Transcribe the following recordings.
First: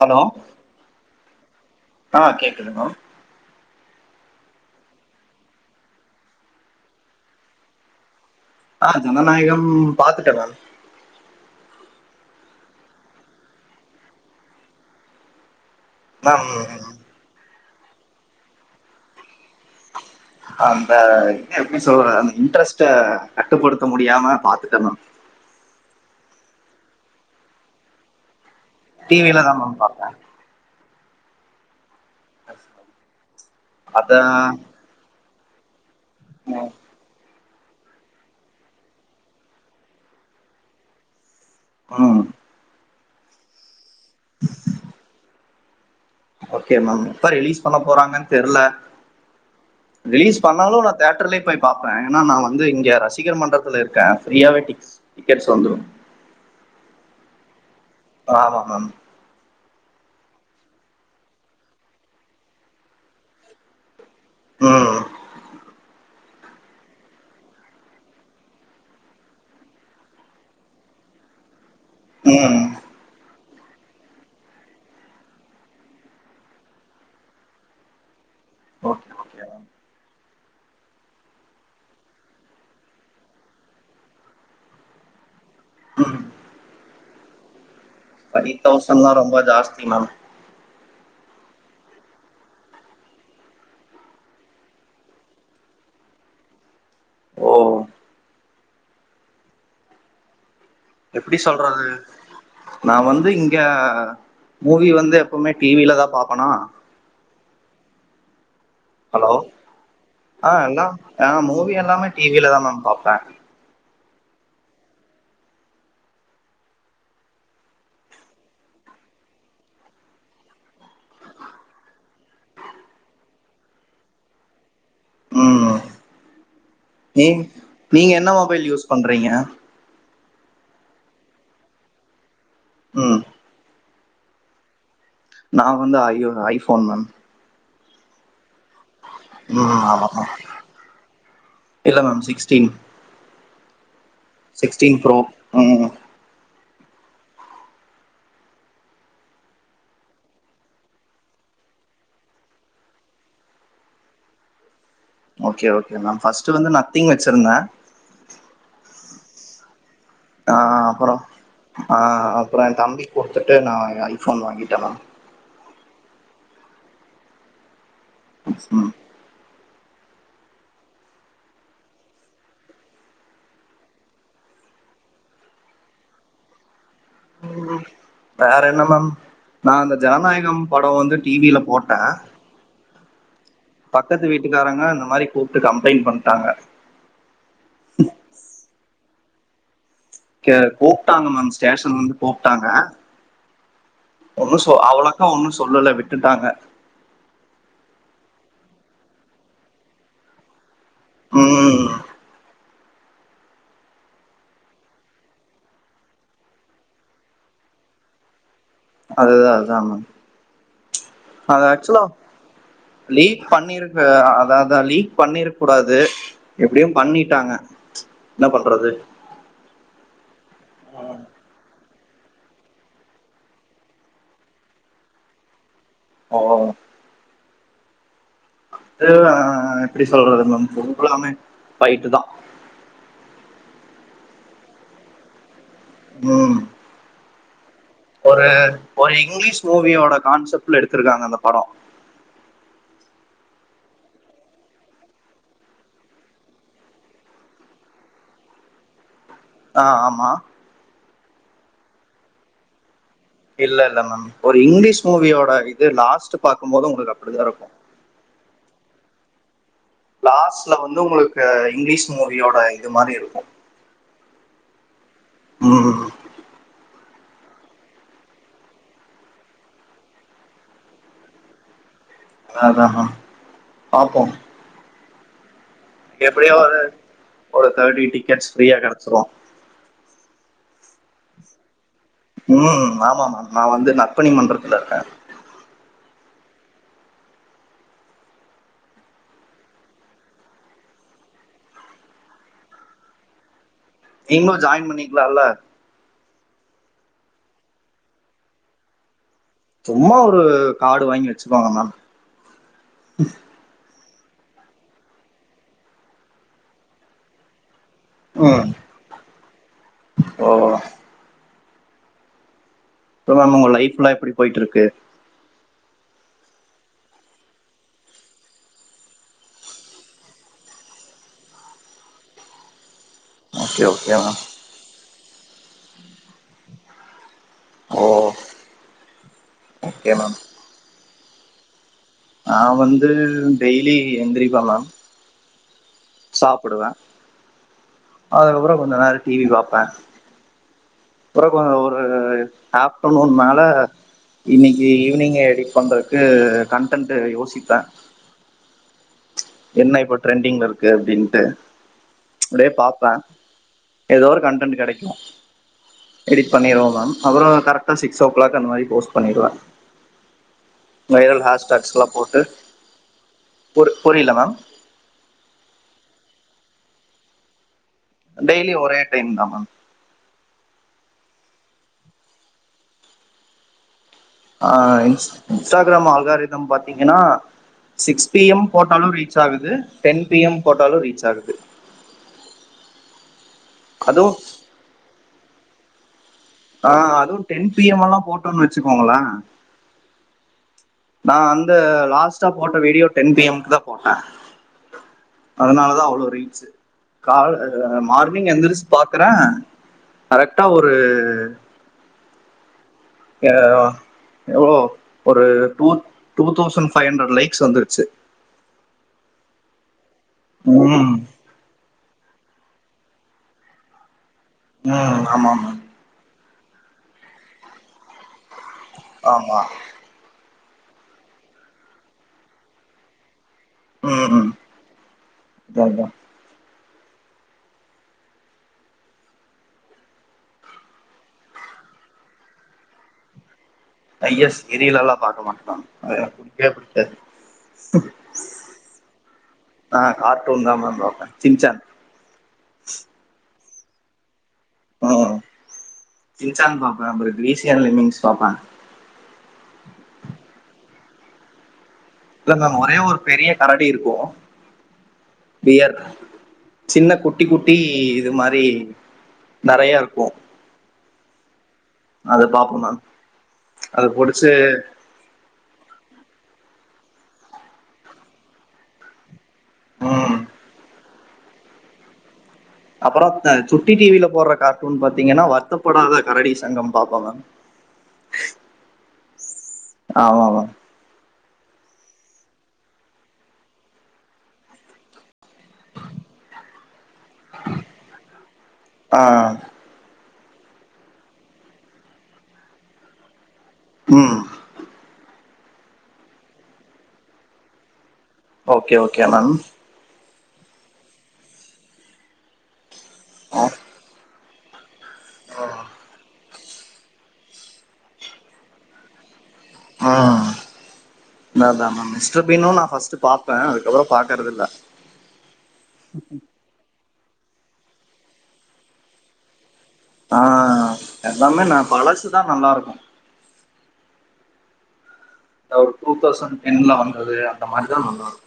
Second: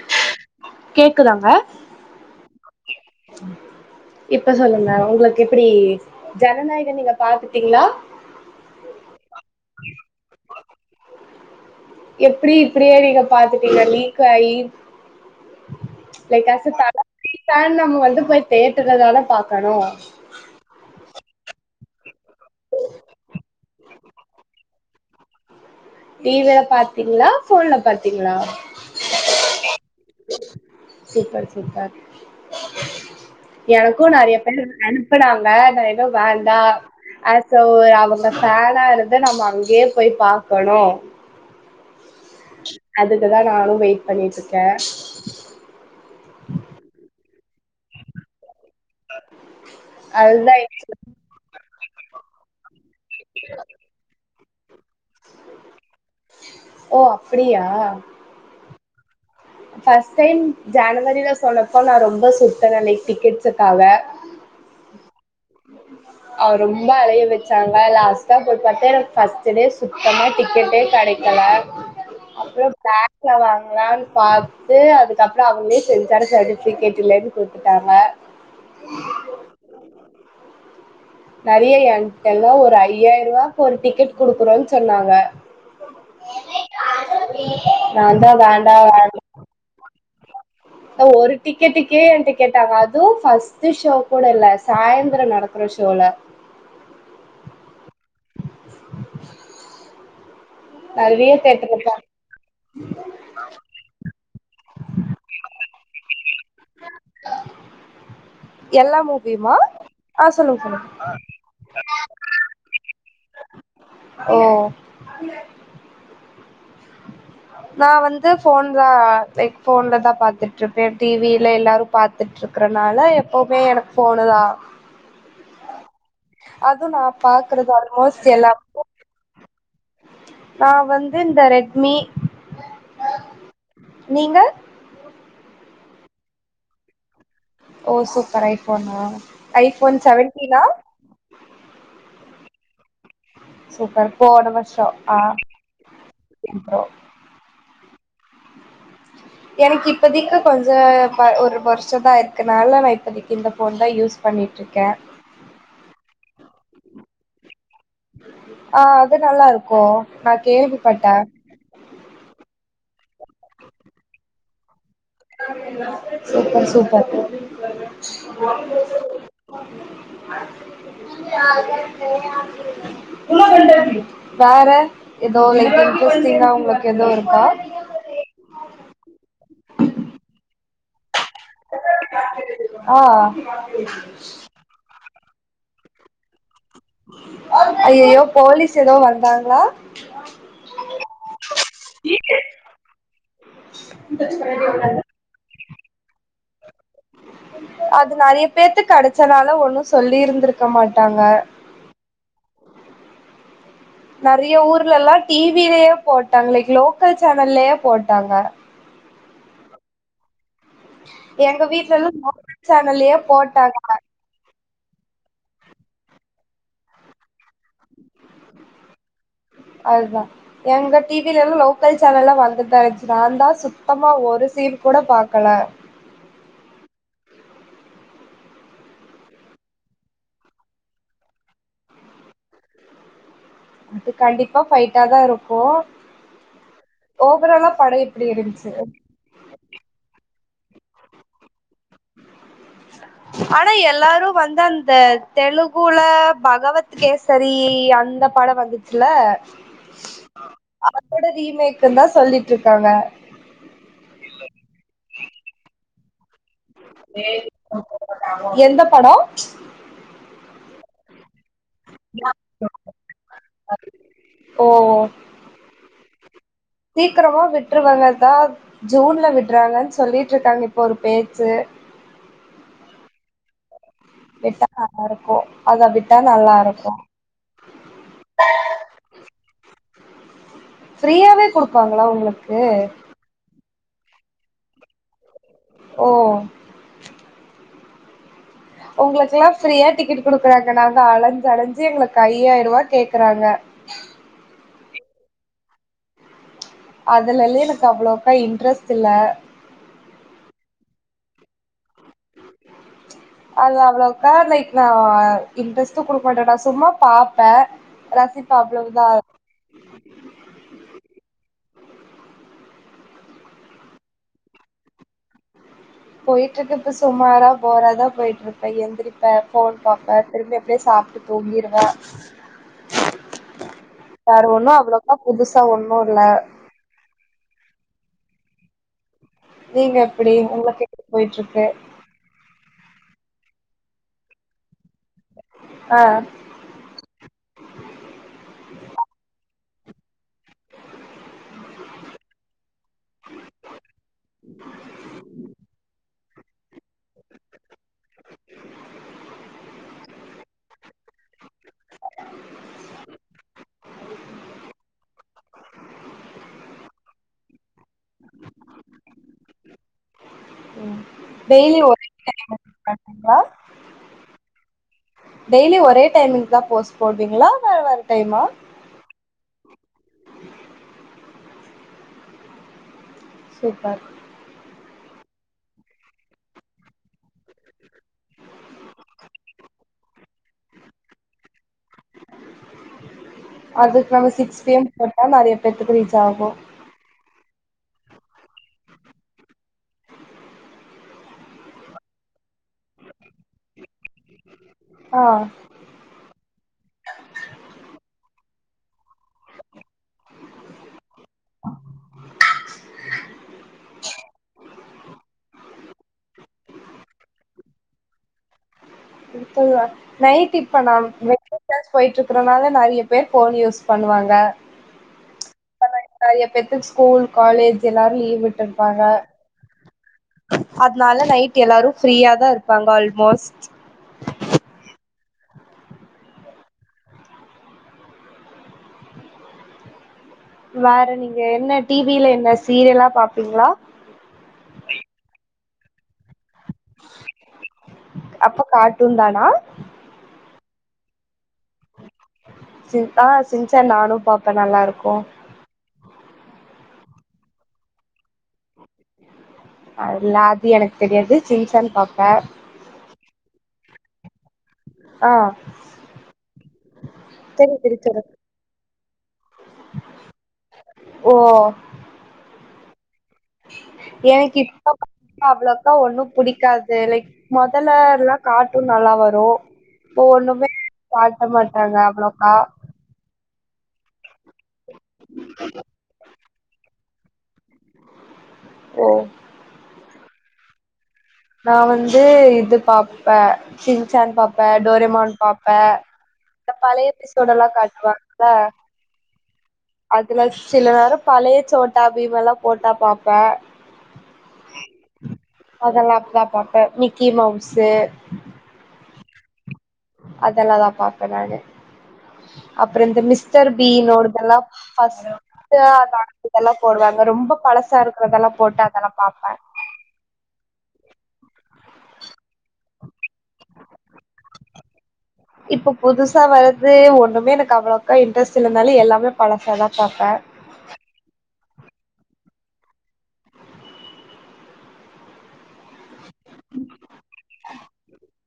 hello குதாங்க ஆ கேக்குதுங்கோ இப்ப சொல்லுங்க உங்களுக்கு எப்டி ஜனநாயகன் நீங்க பாத்துட்டீங்ளா ஆ ஜனநாயகம் பாத்துட்ட மேம் எப்டி இப்டியே நீங்க பாத்துட்டீங்க லீக் ஆயி மேம் மேம் [unintelligible] தன் நம்ம வந்து போய் தேட்டற்லதான பாக் அந்த அதா சொல்ற அந்த இன்ட்ரெஸ்ட்ட கட்டுப்படுத்த முடியாம பாத்துட்ட நா டிவில பாத்தீங்ளா ஃபோன்ல பாத்தீங்ளா டிவில தா மேம் பாத்த சூப்பர் சூப்பர் எனக்கு அதா நறையா பேர் அனுப்புனாங் [unintelligible] [unintelligible] வேண்டா ம் அ சோ ஒரு அவுங்க ஃபேனா இருந்து நம்ம அங்கேயே போய் பா க்கணு ஆ அதுக்குதா நானும் வெயன் பண்ணிட்டுருக்க சொன்ன போறாங்கன்னு தெரியல ரிலீஸ் அதுதா பண்ணாலும் நா தியட்டர்லயே போய் பாப்பேன் ஏன்னா நான் வந்து இங்கய ரசிகர் மன்றத்தில் இருக்கே ரியாவட்டிக்ஸ் டிக்கெட்ஸ் வந்துரும் அப்படியியா ஆமா ஆ ஃபர்ஸ்ட் டைம் ஜனவரில சொன்னப்போ நா ரொம்ப சுத்தேன் லைக் டிக்கெட்ஸுக்காக ம் அவ ரொம்ப அழைய வச்சாங்க லாஸ்ட்டா போய் பார்த்தேன் எனக்கு ஃபர்ஸ்ட் டே சுத்தமா டிக்கெட்டே கிடைக்கல ம் அப்புறம் பேக்ல வாங்க ன்னு பார்த்து அதுக்கப்புறம் அவங்களே சென்சான சர்ட்டிபிகேட் இல இருந்து கொத்துட்டாங்க ஓகே ஓகே நிறைய என எல்லாம் ஒரு ஐயாயிரம் ரூபாகு ஒரு டிக்கெட் குடுக்குறோம்ன்னு சொன்னாங்க ம் [inaudible] தா ஃபைவ் வேண்டா தௌசண்ட்லாம் வேண்டா ரொம்ப ஜாஸ்தி மேம் ஒரு டிக்கெட்டுக்கே என் டிக்கெட்டாங்க அதுவும் ஃபஸ்ட்ட் ஷோ கூட இல்ல சாயந்தரம் நடக்கற ஷோல ஓ நெறைய எப்படி சொல்றது தேட்டர்ல நா வந்து இங்க மூவி வந்து எப்பவுமே டிவிலதா பாப்பனா எல்லா ஹலோ மூவியுமா ஆ சொல்லுங்க ஆஹ் சொல்லுங்க எல்லாம் ஆஹ் மூவி எல்லாமே டிவிலதா மேம் பாப்ப ஓ நா வந்து போன் தா லைக் போன்ல தா பாத்துட்டு இருப்பேன் டிவில எல்லாரும் பாாரத்துட்டு இருக்கறனால எப்பவுமே எனக்கு போனு தா உம் அதுவு நா நீ பாக்குறது நீங்க ஆல்மோஸ்ட் என்ன எல்லா மொபைல் யூஸ் பண்றீங்க நா வந்து இந்த ரெட்மி உஹம் நீங்க நா வந்து ஐயோ ஐபோன் மேம் ஓ சூப்பர் ஐபோனா ம் ஐபோன் ஆமா மேம் செவன்டீனா இல்ல மேம் சிக்ஸ்டீன் சூப்பர் போனவர்ஷோ சிக்ஸ்டீன் ப்ரோ ஆஹ ம் இப்போ எனக்கு இப்பதிக்கு கொஞ்ச ஒரு வருஷதா இருக்குனால நா இப்பதிக்கு இந்த போன் தா யூஸ் பண்ணிட்ருக்கேன் ஓகே ஓகே மேம் பர்ஸ்ட் வந்து நத்திங் வச்சிருந்த ஆஹ் அது நல்லா இருக்கு நா ஆஹ் அப்புறோ கேள்விப்பட்டே ஆஹ் அப்புறோ தம்பி குடுத்துட்டு நா ஐபோன் வாங்கிட்ட மேம் சூப்பர் சூப்பர் ம் [unintelligible] வேற எதோ லைக் இன்ட்ரஸ்டிங்கா உங்களுக்கு எதோ இருக்கா வேற என்ன மேம் நா அந்த ஜனநாயகம் படம் வந்து டி வியில போட்ட ஆ பக்கத்து வீட்டுக்காரங்க இந்த மாரி கூப்டு கம்ப்ளைண்ட் பண்டாங்க ஐய்யய்யோ போலீஸ் எதோ வந்தாங் களா கூப்டாங்க மேம் ஸ்டேஷன் வந்து கூப்டாங்க ஒன்னு சொ அவளோக்கா ஒன்னு சொல்லுல விட்டுட்டாங்க அது நெறய பேத்துக் கடச்சனால ஒண்ணு சொல்லிருந்திருக் க மாட்டாங்க ம் நெறய ஊர்லல்லா டி விலயே போட்டாங்க லைக் லோக்கல் சேனல்லயே போட்டாங்க அதுதா அதா மேம் ப்ச் அத எங்க வீட்ல ஆக்சுலா எல்லா லோக்கல் சேனல்லயே லீக் போட்டாங்க பண்ணிருக்கு அத அதா லீக் பண்ணிரு கூடாது எப்டியு பண்ணிட்டாங்க என்ன பண்றது அதுதா எங்க டி விலல்லா லோ க்கல் சேனல்ல வந்துட்தா இருச்சு நான்ந்தா சுத்தமா ஒரு சீன் கூட பாக்கல ஓஹ்ஹ அது ஹ எப்டி சொல்றது மேம் ஃபுல்லாமே பயிட்டுதா அது கண்டிப்பா ஃபைட்டாதா இருக்கு உம் ஓவராலா படோ இப்டி ஒரு இருந்துச்சு ஒரு இங்லீஷ் மூவியோட கான்செப்ட் ல எடுத்திருக்காங்க அந்த படோ ஆனா எல்லாரு நம்ம வந்து அந்த தெலுகுல பகவத் கேசரி அந்த படோ வந்துச்சுல்ல ஆஹ் ஆமா அதோட ரீமேக்ந்தா சொல்ட்டு இருக்காங்க இல்ல இல்ல மேம் ஒரு இங்கிலீஷ் மூவியோட இது லாஸ்ட் பாக்கும்போது உங்களுக்கு அப்டிதா இருக்கு எந்த படோ லாஸ்ட்ல வந்து உங்களுக்கு இங்கிலீஷ் மூவியோட இது மாரி இருக்கு ஓ சீக்கிரமா விட்டுருவாங்கதா ஜூன்ல விடுறாங்கன்னு சொல்லிட்டு இருக்காங்க இப்ப ஒரு பேச்சு அதா அதா மேம் பாப்போ மரக்கும் எப்படியோ ஒரு தேர்ட்டி டிக்கெட்ஸ் ஃப்ரீயா கெடச்சிரும் ஃப்ரீயாவே குடுப்பாங்களா உங்களுக்கு ம் ஆமாம் மேம் நான் வந்து நற்பனி மன்றத்தில இருக்கேன் ஓ உங்களுக்குக்கெல்லாம் ஃப்ரீயா டிக்கெட் குடுக்குறாங்க நாங்க அலைஞ்ச அலைஞ்சு எங்களுக்கு ஐயாயி ரூவா கேக்குறாங்க நீங்களும் ஜாயின் பண்ணிக்கலால அதுலய எனக்கு அவ்வளோவுக்கா இன்ட்ரெஸ்ட் இல்ல சும்மா ஒரு காடு வாங்கி வெச்சுக்கோங்க மேம் அதுல அவலோக் [unintelligible] லைக் நான் இன்ட்ரெஸ்ட்ட் கொடுக்க மாட்டேன் நான் சும்மா பாப்பேன் ரசிப்பன் ம் அவ்வளதான் ஓ [unintelligible] மேம் உங்க லைஃப்லாம் எப்படி போயிட்டு இருக்கு போயிட்டு இருக்கு இப்ப சுமாரா போறாதான் போயிட்டு இருப்பே எழுந்திரிப்ப ஃபோன் பாப்பே திரும்பி அப்படியே சாப்பிட்டு தூங்கிடுவே ஓகே ஓகே மேம் வேறு ஒன்னும் அவ்வளோக் புதுசா ஒன்னும் இல்ல ஓ நீங்க ஓகே எப்படி மேம் உங்களுக்கு போய்ட்டு இருக்கு நான் வந்து டெய்லி எந்திரிப்ப மேம் ஆ சாப்பிடுவேன் அதுக்கப்புறம் கொஞ்சம் நேரம் டிவி பார்ப்பேன் உறக்க ஒரு ஆஃப்டர்நூன் மேல இன்னைக்கு ஈவினிங்க எடி பண்ணுறக் து கன்டன்ட் யோசிப்பேன் என்ன இப்ப டரெண்டிங்ல இருக்கு அப்படின்ட்டு அப்படியே பார்ப்பேன் ஏதோ ஒரு கண்டன்ட் கெடைக்கும் எடிட் பண்ணிருவோம் மேம் அப்புறம் கரெக் சிக்ஸ் ஓ கிளாக் அந்த மாதிரி போஸ்ட் பண்ணிடுவேன் ம் வைரல் டெய்லி ஒரே ஹேஷ்டக்ஸ்லாம் போட்டு டைமிங் பண்றீங்களா பொ புரில மேம் [unintelligible] தான் போஸ்ட் போவீங்களா இல்ல வேற டைமா டெய்லி ஒரே டைம் தான் மேம் சூப்பர் ஆஹ் இன்ஸ்டாகிராம் அழ்காரிதம் பாத்தீங்கன்னா சிக்ஸ் பி எம் போட்டாலும் ரீச் ஆகுது டென் பி எம் போட்டாலும் ரீச் ஆகுது அதுவும் பெத்துக்கு ரீச் ஆகும் ஆஹ் அதுவும் டென் பி எம் எல்லாம் போட்டோன்னு வெச்சுக்கோங்களா நான் அந்த லாஸ்ட்டா போட்ட வீடியோ டென் பிஎம்க் தான் போட்டேன் ஆ அதனால தான் அவ்வளவு ரீச் கா மார் கி எந்தரிச்சு பாக்குறேன் கரெக்டா ஒரு து ஹ எவ்ளோ ஒரு two two thousand five hundred likes வந்துருச்சு [unintelligible] நைட் இப்ப நாம் ம் [unintelligible] போயிட்டு இருக்கேன் அப்புறனால நறைய பேர் ஃபோன் யூஸ் பண்ணுவாங்க உஹம் ஆமாமா நறைய பேத்துக்கு ஸ்கூல் காலேஜ் எல்லாரும் லீவ் விட்டு இருப்பாங்க ஆமா அதனால நைட் எல்லாரும் ஃப்ரீயா தான் இருப்பாங்க ஆல்மோஸ்ட் உம் உம் அதான் அதா வேற நீங்க என்ன டிவில என்ன சீரியலா பாப்பீங்களா பாக்க மாட்டன்டா அது பிடிக்கவே பிடிக்காது அப்ப கார்டூன் தானா நான் கார்ட்டூன் தான் பாப்பேன் சிஞ்சான் சின் ஆ சின்சான் நானும் பாப் ம் சின்சான் [unintelligible] அல்ல அது எனக்கு தெரியாது சின்சான்னு பாப்போம் இல்ல மேம் ஒரே ஒரு பெரிய கரடி இருக்கு ஆ [unintelligible] பியர் சின்ன குட்டி குட்டி தெரியு தெரியு சொல்லு இது மாரி நறைய இருக்கும் ஓ அது பாப்போம் தான் எனக்கு இப்ப அவ்ளோக்கா ஒண்ணும் புடிக்காது லைக் மொதல்ல எல்லாம் கார்ட்டூன் நல்லா வரும் போ ம் ஒணும காட்ட மாட்டாங்க அவ்ளோக்கா அப்புறம் சுட்டி டிவில போற கார்ட்டூன் பாத்தீங்கன்னா வருத்தப்படாத கரடி சங்கம் பாப்போ மேம் உம் ஆவ ஆவ நா வந்து இது பாப்பே சின்சான் பாப்பே டோரிமான் பாப் பே இந்த பழைய எபிசோடெல்லா காட்டுவாங்கல்ல ஆ அ துல சில நேரோ பழய சோட்டாபீமல்லா போட்டா பாப்பே உம் அதல்லா [unintelligible] தா பாப்பே Mickey Mouse okay okay ma'am அதெல்லா தா பாப்பே நானு அப் ப்றோ இந்த ஆ மிஸ்டர் பீன்னோடதல்லா [inaudible] [unintelligible] இதெல்லா போடுவாங்க ரொம்ப பழசா இருக்கறதெல்லா போட்டு அதெல்லா பாப்பே உம் அதா நா மிஸ்டர் பீன்னு நா ஃபஸ்ட்டு பாத் இப்ப புதுசா வரது ஒன் னுமே எனக்கு அவ்ளோக்கா இன்டரெஸ்ட்டு இல்லனால எல்லாமே பழசா தா ஆஹ் எல்லாமே நா பழசு தா நல்லாருக்கு [unintelligible] டூ தௌசண் டென்ல வந்தது அந்த மாரி தா நல்லாரு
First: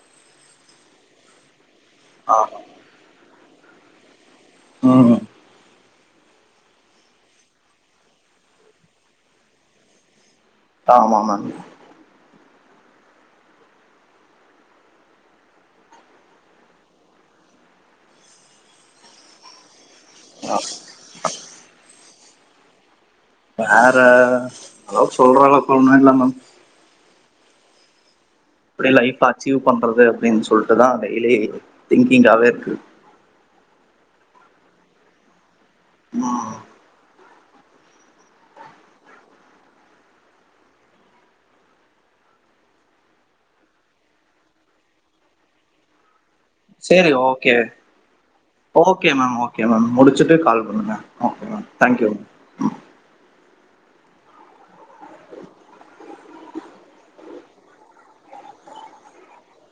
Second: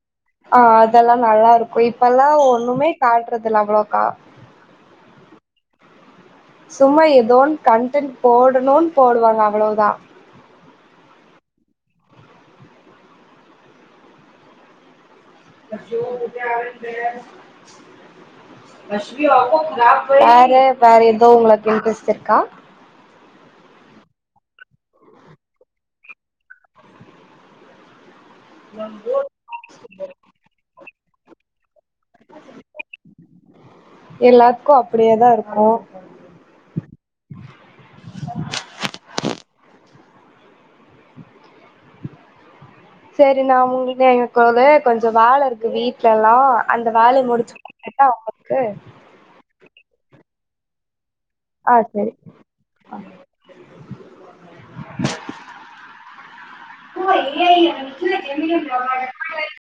நல்லாருக் கு இப்பல்லா ஒன்னுமே காட் ட்றதில்ல அவ்ளோக்கா உம் சும்மா எதோன் கன்டன்ட் போடணுன் போடுவாங்க அவ்ளவு தா ஆமாமாங் [inaudible] வேற வேற எதோ உங்களுக் இன்ட்ரெஸ்ட் இருக்கா வேற அதாவ்து சொல்ற அளவுக்குல்லா ஒன்னு இல்ல மேம் எப்டி லைஃப்ப அச்சீவ் பண்றது அப்டின் சொல் ட்டு தா டெய்லி திங்க்கிங்காவே இருக்கு எல்லாத்க்கு அப்டியே தா இருக் ஆமா [inaudible] சேரி நா [unintelligible] எனக் ஒரு கொஞ்ச வேல இருக்கு வீட்லல்லா அந்த சேரி வேலைய முடிச்சு ஓகே கேட்டா உங்களுக்கு ஓகே மேம் ஓகே மேம் முடிச்சுட்டு கால் பண்ணுங்க ஓகே மேம் ஆ தேங்க்யூ சரி [inaudible]